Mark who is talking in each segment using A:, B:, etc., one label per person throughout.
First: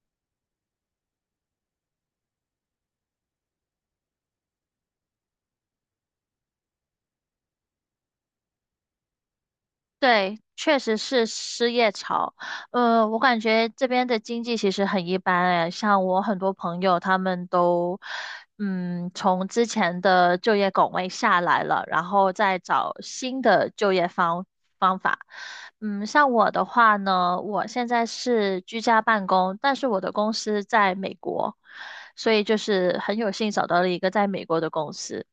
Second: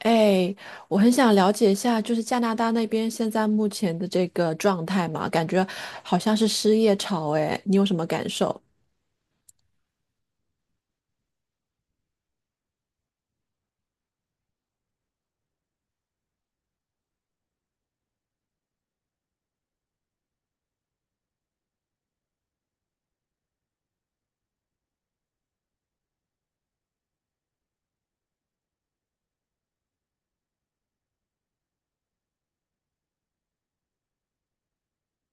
A: 哎，我很想了解一下，就是加拿大那边现在目前的这个状态嘛，感觉好像是失业潮，哎，你有什么感受？
B: 对，确实是失业潮。我感觉这边的经济其实很一般哎，像我很多朋友他们都，嗯，从之前的就业 岗位下来了，然后再找新的就业方法。嗯，像我的话呢，我现在是居家办公，但是我的公司在美国，所以就是很有幸找到了一个在美国的公司。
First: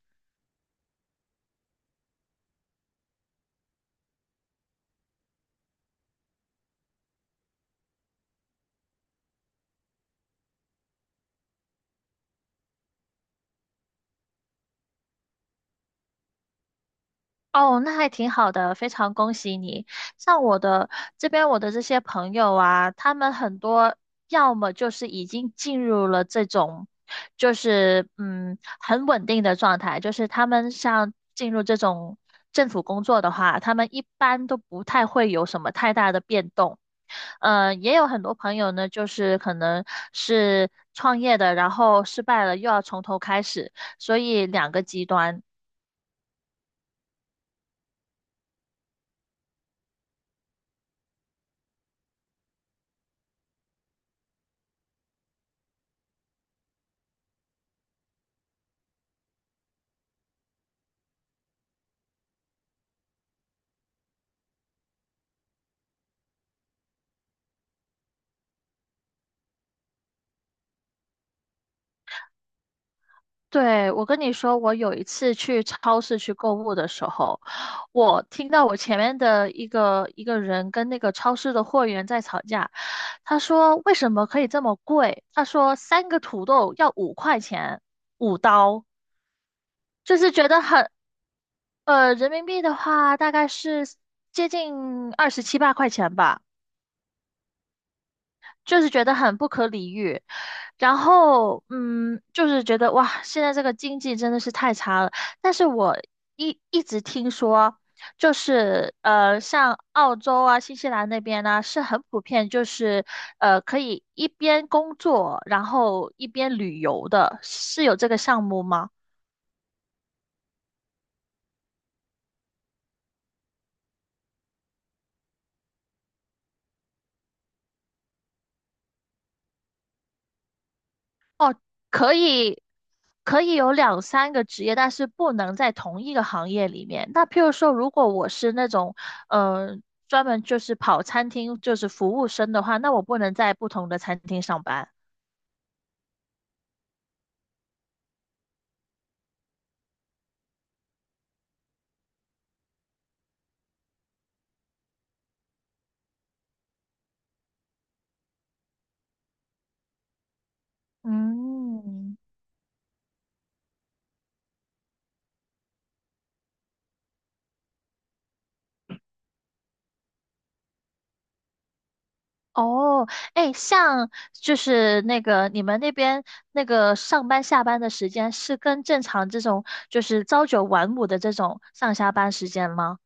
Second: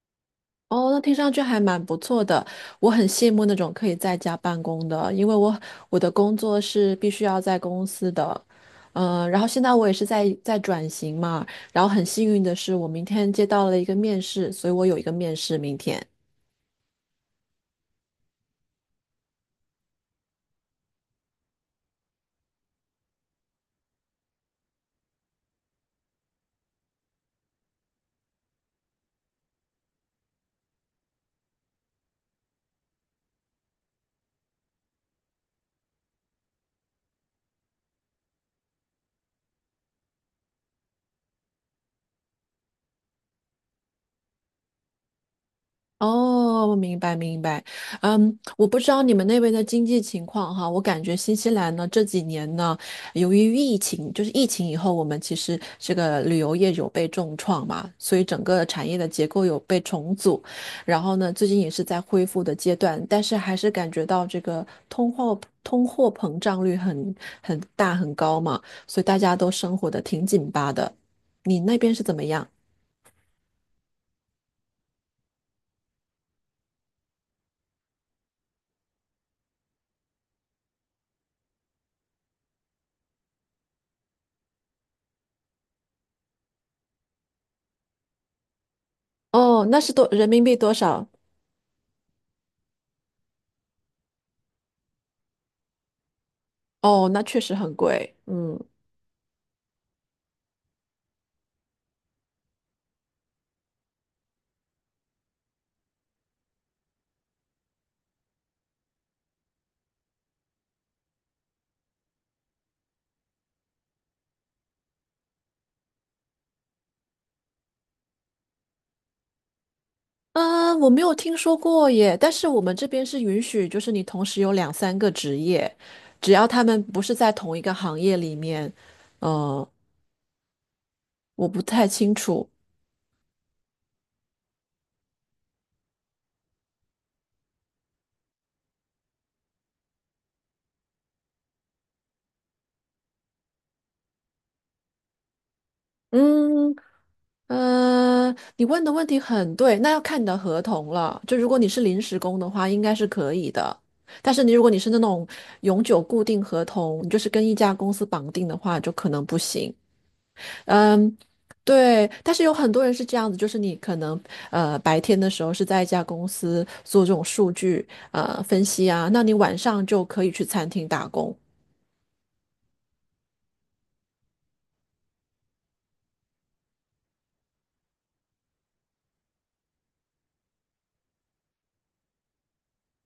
A: 哦，那听上去还蛮不错的。我很羡慕那种可以在家办公的，因为我的工作是必须要在公司的。然后现在我也是在转型嘛，然后很幸运的是，我明天接到了一个面试，所以我有一个面试明天。
B: 哦，那还挺好的，非常恭喜你。像我的这边，我的这些朋友啊，他们很多要么就是已经进入了这种，就是很稳定的状态，就是他们像进入这种政府工作的话，他们一般都不太会有什么太大的变动。也有很多朋友呢，就是可能是创业的，然后失败了，又要从头开始，所以两个极端。
A: 哦，我明白明白。嗯，我不知道你们那边的经济情况哈，我感觉新西兰呢这几年呢，由于疫情，就是疫情以后，我们其实这个旅游业有被重创嘛，所以整个产业的结构有被重组，然后呢，最近也是在恢复的阶段，但是还是感觉到这个通货膨胀率很大很高嘛，所以大家都生活的挺紧巴的。你那边是怎么样？
B: 对，我跟你说，我有一次去超市去购物的时候，我听到我前面的一个人跟那个超市的货员在吵架。他说为什么可以这么贵？他说三个土豆要5块钱，5刀，
A: 哦，那是多
B: 就
A: 人
B: 是
A: 民
B: 觉
A: 币
B: 得
A: 多
B: 很，
A: 少？
B: 人民币的话大概是接近二十七八块钱吧。
A: 哦，那确实很贵。嗯，
B: 就是觉得很不可理喻，然后就是觉得哇，现在这个经济真的是太差了。但是我一直听说，就是像澳洲啊、新西兰那边呢、是很普遍，就是可以一边工作，然后一边旅游的，是有这个项目吗？
A: 啊，我没有听说过耶，但是我们这边是允许，就是你同时有两三个职业，只要他们不是在同一个行业里面。呃，我不太清
B: 可
A: 楚。
B: 以可以有两三个职业，但是不能在同一个行业里面。那譬如说，如果我是那种呃专门就是跑餐厅就是服务生的话，那我不能在不同的餐厅上班。
A: 嗯，你问的问题很对，那要看你的合同了。就如果你是临时工的话，应该是可以的。但是你如果你是那种永久固定合同，你就是跟一家公司绑定的话，就可能不行。嗯，对，
B: 嗯，
A: 但是有很多人是这样子，就是你可能白天的时候是在一家公司做这种数据分析啊，那你晚上就可以去餐厅打工
B: 哦，哎，像就是那个你们那边那个上班下班的时间是跟正常这种就是朝九晚五的这种上下班时间吗？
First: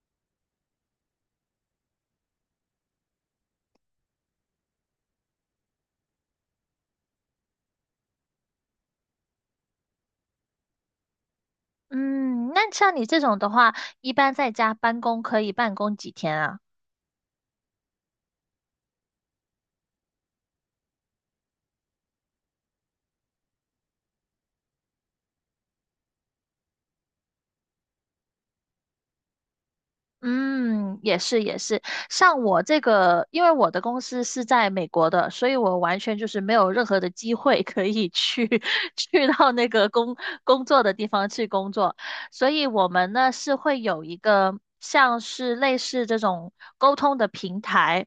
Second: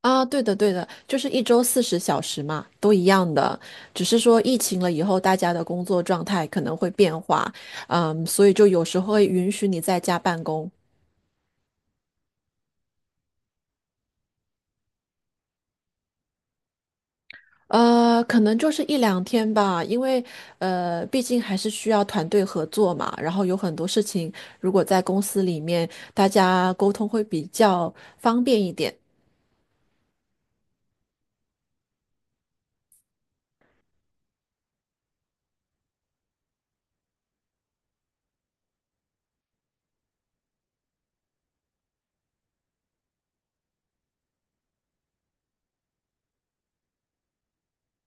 A: 啊。对的，对的，就是一周40小时嘛，都一样的，只是说疫情了以后，大家的工作状态可能会变化，嗯，所以就有时候会允许你在家办公。
B: 嗯，那像你这种的话，一般在家办公可以办公几天啊？
A: 可能就是一两天吧，因为毕竟还是需要团队合作嘛。然后有很多事情，如果在公司里面，大家沟通会比较方便一点。
B: 嗯，也是也是。像我这个，因为我的公司是在美国的，所以我完全就是没有任何的机会可以去 去到那个工作的地方去工作，所以我们呢是会有一个像是类似这种沟通的平台。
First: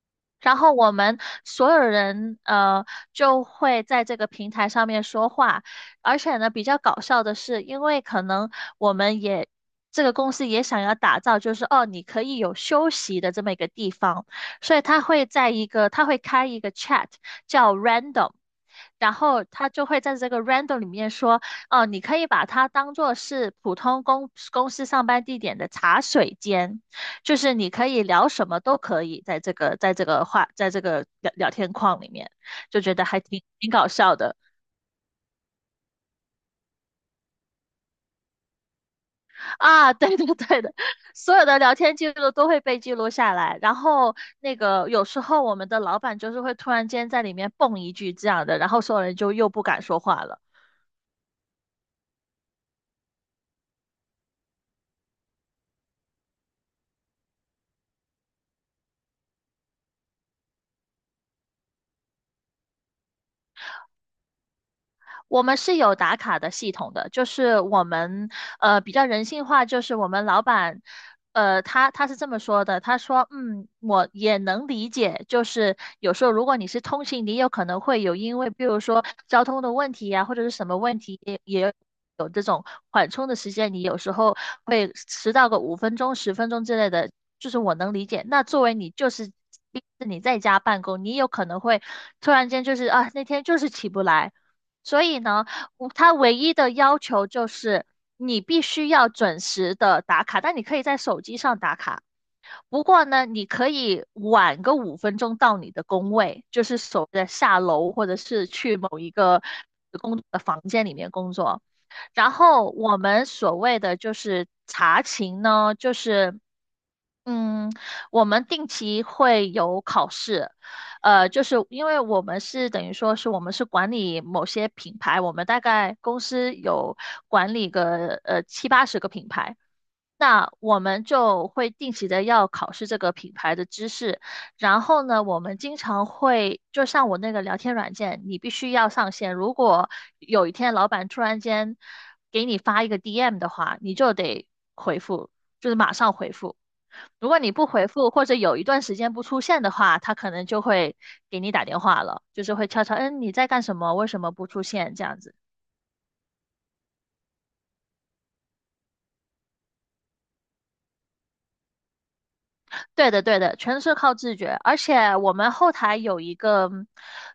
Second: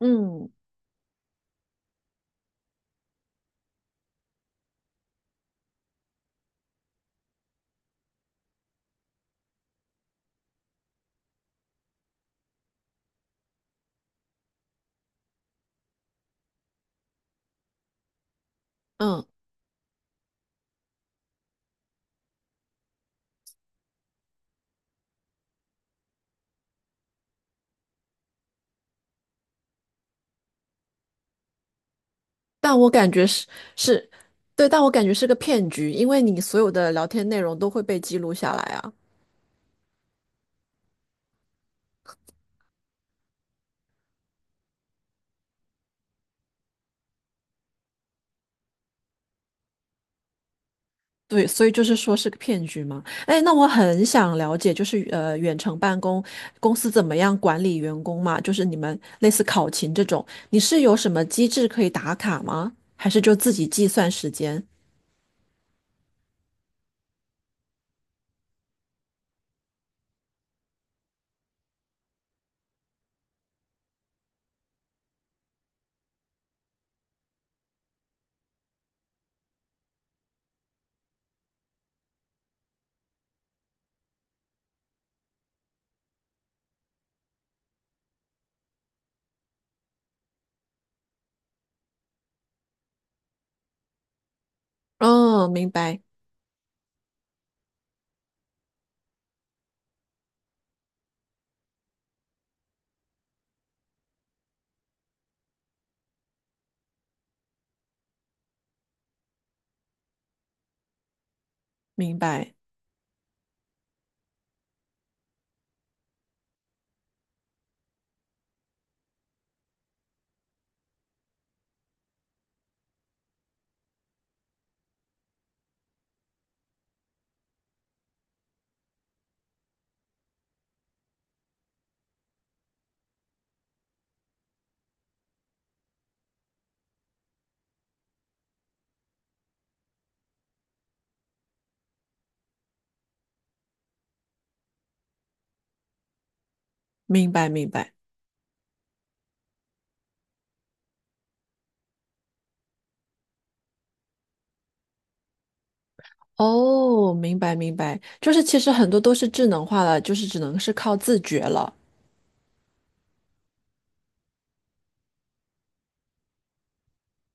A: 嗯
B: 然后我们所有人就会在这个平台上面说话，而且呢比较搞笑的是，因为可能我们也这个公司也想要打造，就是哦你可以有休息的这么一个地方，所以他会开一个 chat 叫 random。然
A: 嗯，
B: 后他就会在这个 random 里面说，哦，你可以把它当做是普通公司上班地点的茶水间。就是你可以聊什么都可以，在这个聊天框里面，
A: 但
B: 就
A: 我
B: 觉得
A: 感
B: 还
A: 觉
B: 挺
A: 是
B: 挺搞
A: 是，
B: 笑的
A: 对，但我感觉是个骗局，因为你所有的聊天内容都会被记录下来啊。
B: 啊！对的对的，所有的聊天记录都会被记录下来，然后那个有时候我们的老板就是会突然间在里面蹦一句这样的，然后所有人就又不敢说话了。
A: 对，所以就是说是个骗局嘛。哎，那我很想了解，就是远程办公公司怎么样管理员工嘛？就是你们类似考勤这种，你是有什么机制可以打卡吗？还是就自己计算时间？
B: 我们是有打卡的系统的，就是我们比较人性化，就是我们老板他是这么说的，他说嗯我也能理解，就是有时候如果你是通勤，你有可能会有因为比如说交通的问题呀、或者是什么问题。有这种缓冲的时间，你有时候会迟到个五分钟、10分钟之类的，就是我能理解。那作为你就是你在家办公，你有可能会突然间就是啊，那天就是起不来，所以呢，
A: 嗯，明
B: 我
A: 白，
B: 他唯一的要求就是你必须要准时的打卡，但你可以在手机上打卡。不过呢，你可以晚个五分钟到你的工位，就是所谓的下楼或者是去某一个工作的房间里面工作。
A: 明
B: 然
A: 白，
B: 后我们所谓的就是查勤呢，就是。嗯，我们定期会有考试，就是因为我们是等于说是我们是管理某些品牌，我们大概公司有管理个七八十个品牌，那我们就会定期的要考试这个品牌的知识，然后呢，我们经常会就像我那个聊天软件，你必须要上线。如果有一天老板突然间给你发一个 DM 的话，你就得回复，就是马上回复。如
A: 明
B: 果
A: 白，
B: 你不
A: 明
B: 回
A: 白。
B: 复或者有一段时间不出现的话，他可能就会给你打电话了，就是会悄悄，嗯，你在干什么？为什么不出现？这样子。
A: 哦，明白，明白。就是其实很多都是智能化了，就是只能是靠自觉了。
B: 对的，对的，全是靠自觉。而且我们后台有一个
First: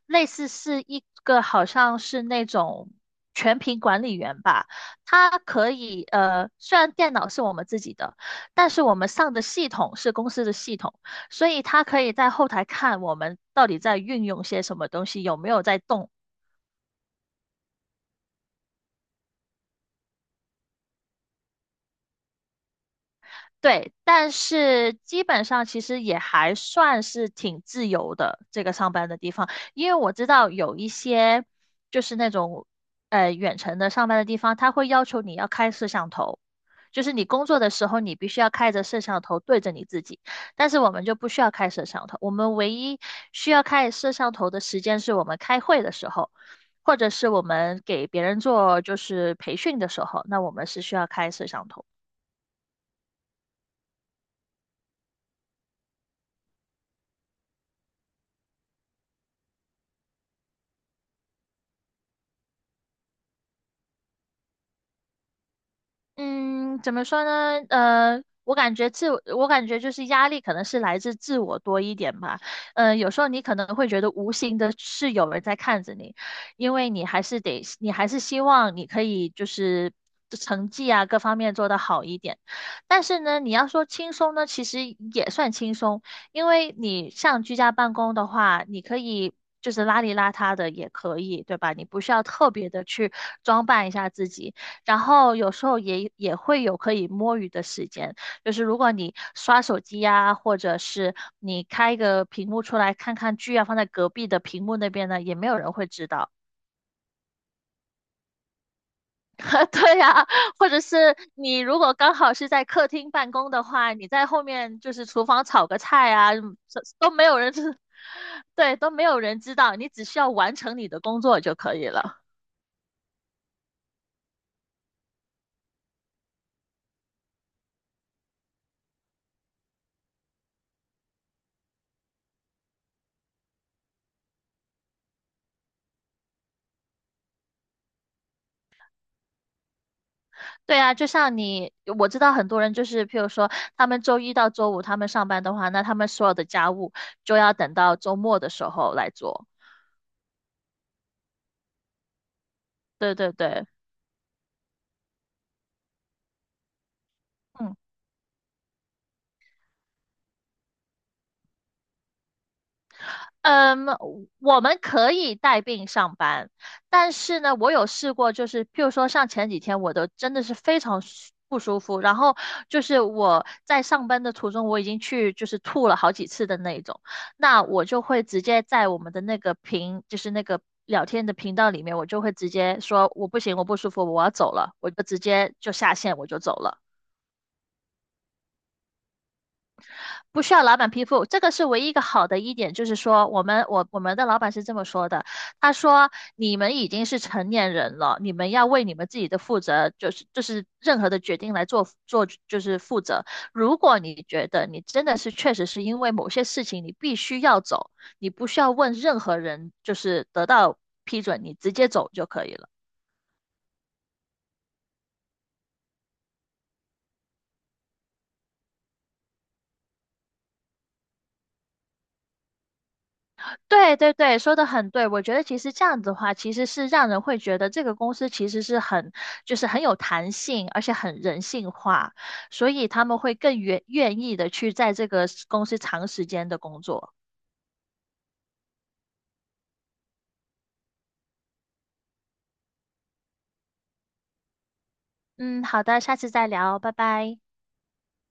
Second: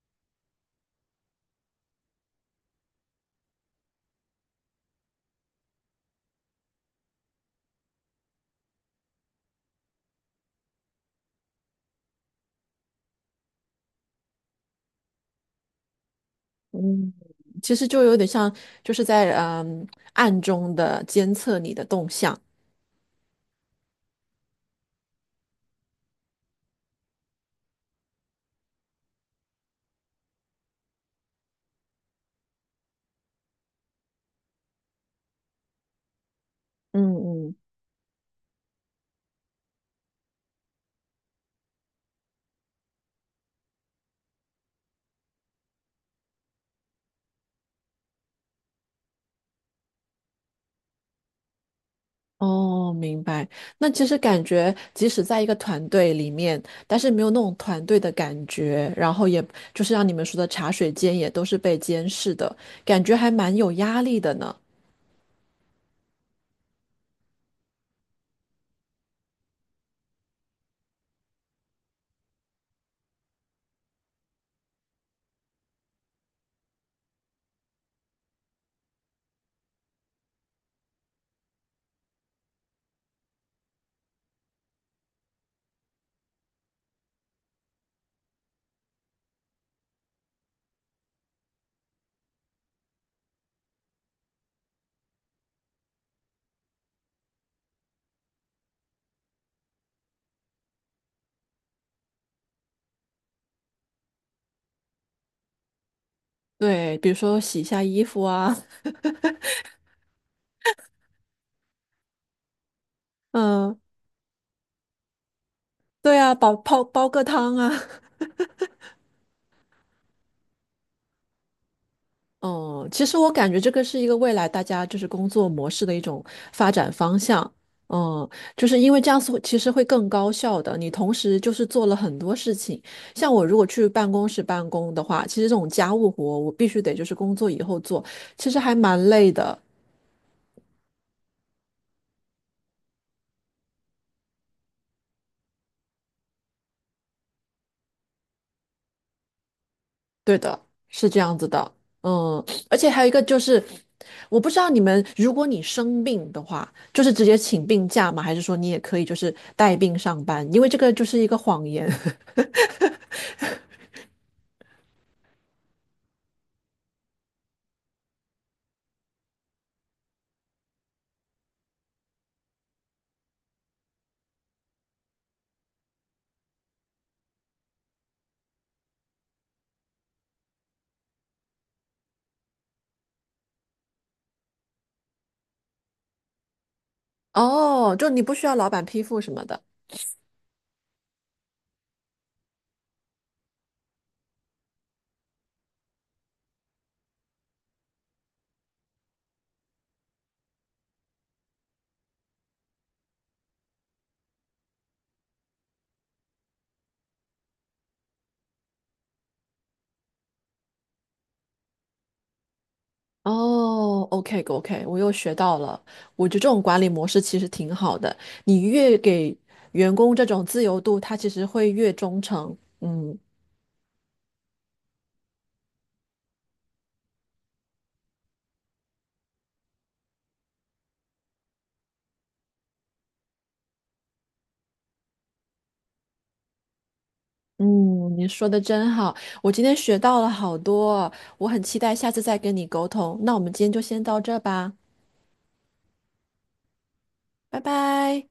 B: 类似是一个好像是那种全屏管理员吧，他可以虽然电脑是我们自己的，但是我们上的系统是公司的系统，所以他可以在后台看我们到底在运用些什么东西，有没有在动。
A: 其实就有点像，就是在暗中的监测你的动向。
B: 对，但是基本上其实也还算是挺自由的，这个上班的地方，因为我知道有一些就是那种远程的上班的地方，他会要求你要开摄像头，就是
A: 嗯
B: 你工
A: 嗯
B: 作的时候你必须要开着摄像头对着你自己，但是我们就不需要开摄像头，我们唯一需要开摄像头的时间是我们开会的时候，或者是我们给别人做就是培训的时候，那我们是需要开摄像头。
A: 哦，明白。那其实感觉，即使在一个团队里面，但是没有那种团队的感觉，然后也就是像你们说的茶水间也都是被监视的，感觉还蛮有压力的呢。
B: 嗯，怎么说呢？我感觉就是压力可能是来自自我多一点吧。有时候你可能会觉得无形的是有人在看着你，因为你还是得，你还是希望你可以就是成绩啊各方面做得好一点。但是呢，你要说轻松呢，其实也算轻松，因为你像居家办公的话，你可以。就是邋里邋遢的也可以，对吧？你不需要特别的去装扮一下自己，然后有时候也会有可以摸鱼的时间，就是如果你刷手机呀、或者是你开一个屏幕出来看看剧啊，放在隔壁的屏幕那边呢，也没有人会知道。
A: 对，比如说洗一下衣服啊，
B: 对呀、或者是你如果刚好是在客厅办 公的
A: 嗯，
B: 话，你在后面就是厨房炒个菜
A: 对啊，
B: 啊，这
A: 煲
B: 都
A: 个
B: 没有人
A: 汤啊。
B: 知，对，都没有人知道，你只需要完成你的工作就可以了。
A: 哦，其实我感觉这个是一个未来大家就是工作模式的一种发展方向。嗯，就是因为这样子会其实会更高效的。你同时就是做了很多事情，像我如果去办公室办公的话，其实这种家务活我必须得就是工作以后做，其实还蛮累的。
B: 对啊，就像你，我知道很多人就是，譬如说，他们周一到周五他们上班的话，那他们所有的家务就要等到周末的时候来做。
A: 对的，是这样子的。嗯，而且还有一
B: 对
A: 个
B: 对
A: 就是，
B: 对，
A: 我不知道你们，如果你生病的话，就是直接请
B: 嗯。
A: 病假吗？还是说你也可以就是带病上班？因为这个就是一个谎言。
B: 嗯，我们可以带病上班，但是呢，我有试过，就是譬如说像前几天，我都真的是非常不舒服，然后就是我在上班的途中，我已经去就是吐了好几次的那种，那我就会直接在我们的那个频，就是那个聊天的频道里面，我就会直接说我不行，我不舒服，我要走了，我就直接就下线，我就走了。
A: 哦，就你不需要老板批复什么的。
B: 不需要老板批复，这个是唯一一个好的一点，就是说我们我们的老板是这么说的，他说你们已经是成年人了，你们要为你们自己的负责，就是任何的决定来做就是负责。如果你觉得你真的是确实是因为某些事情你必须要走，你不需要问任何人，就是得到批准，你直接走就可以了。
A: 哦，OK OK，我又学到了。我觉得这种管理模式其实挺好的，你越给员工这种自由度，他其实会越忠诚。嗯
B: 对对对，说的很对。我觉得其实这样子的话，其实是让人会觉得这个公司其实是很，就是很有弹性，而且很人性化，所以他们会更愿意的去在这个公司长时间的工作。
A: 嗯，你说的真好，我今天学到了好多，我很期待下次再跟你沟通。那我们今天就先到这吧，
B: 嗯，好的，下次再聊，拜拜。
A: 拜拜。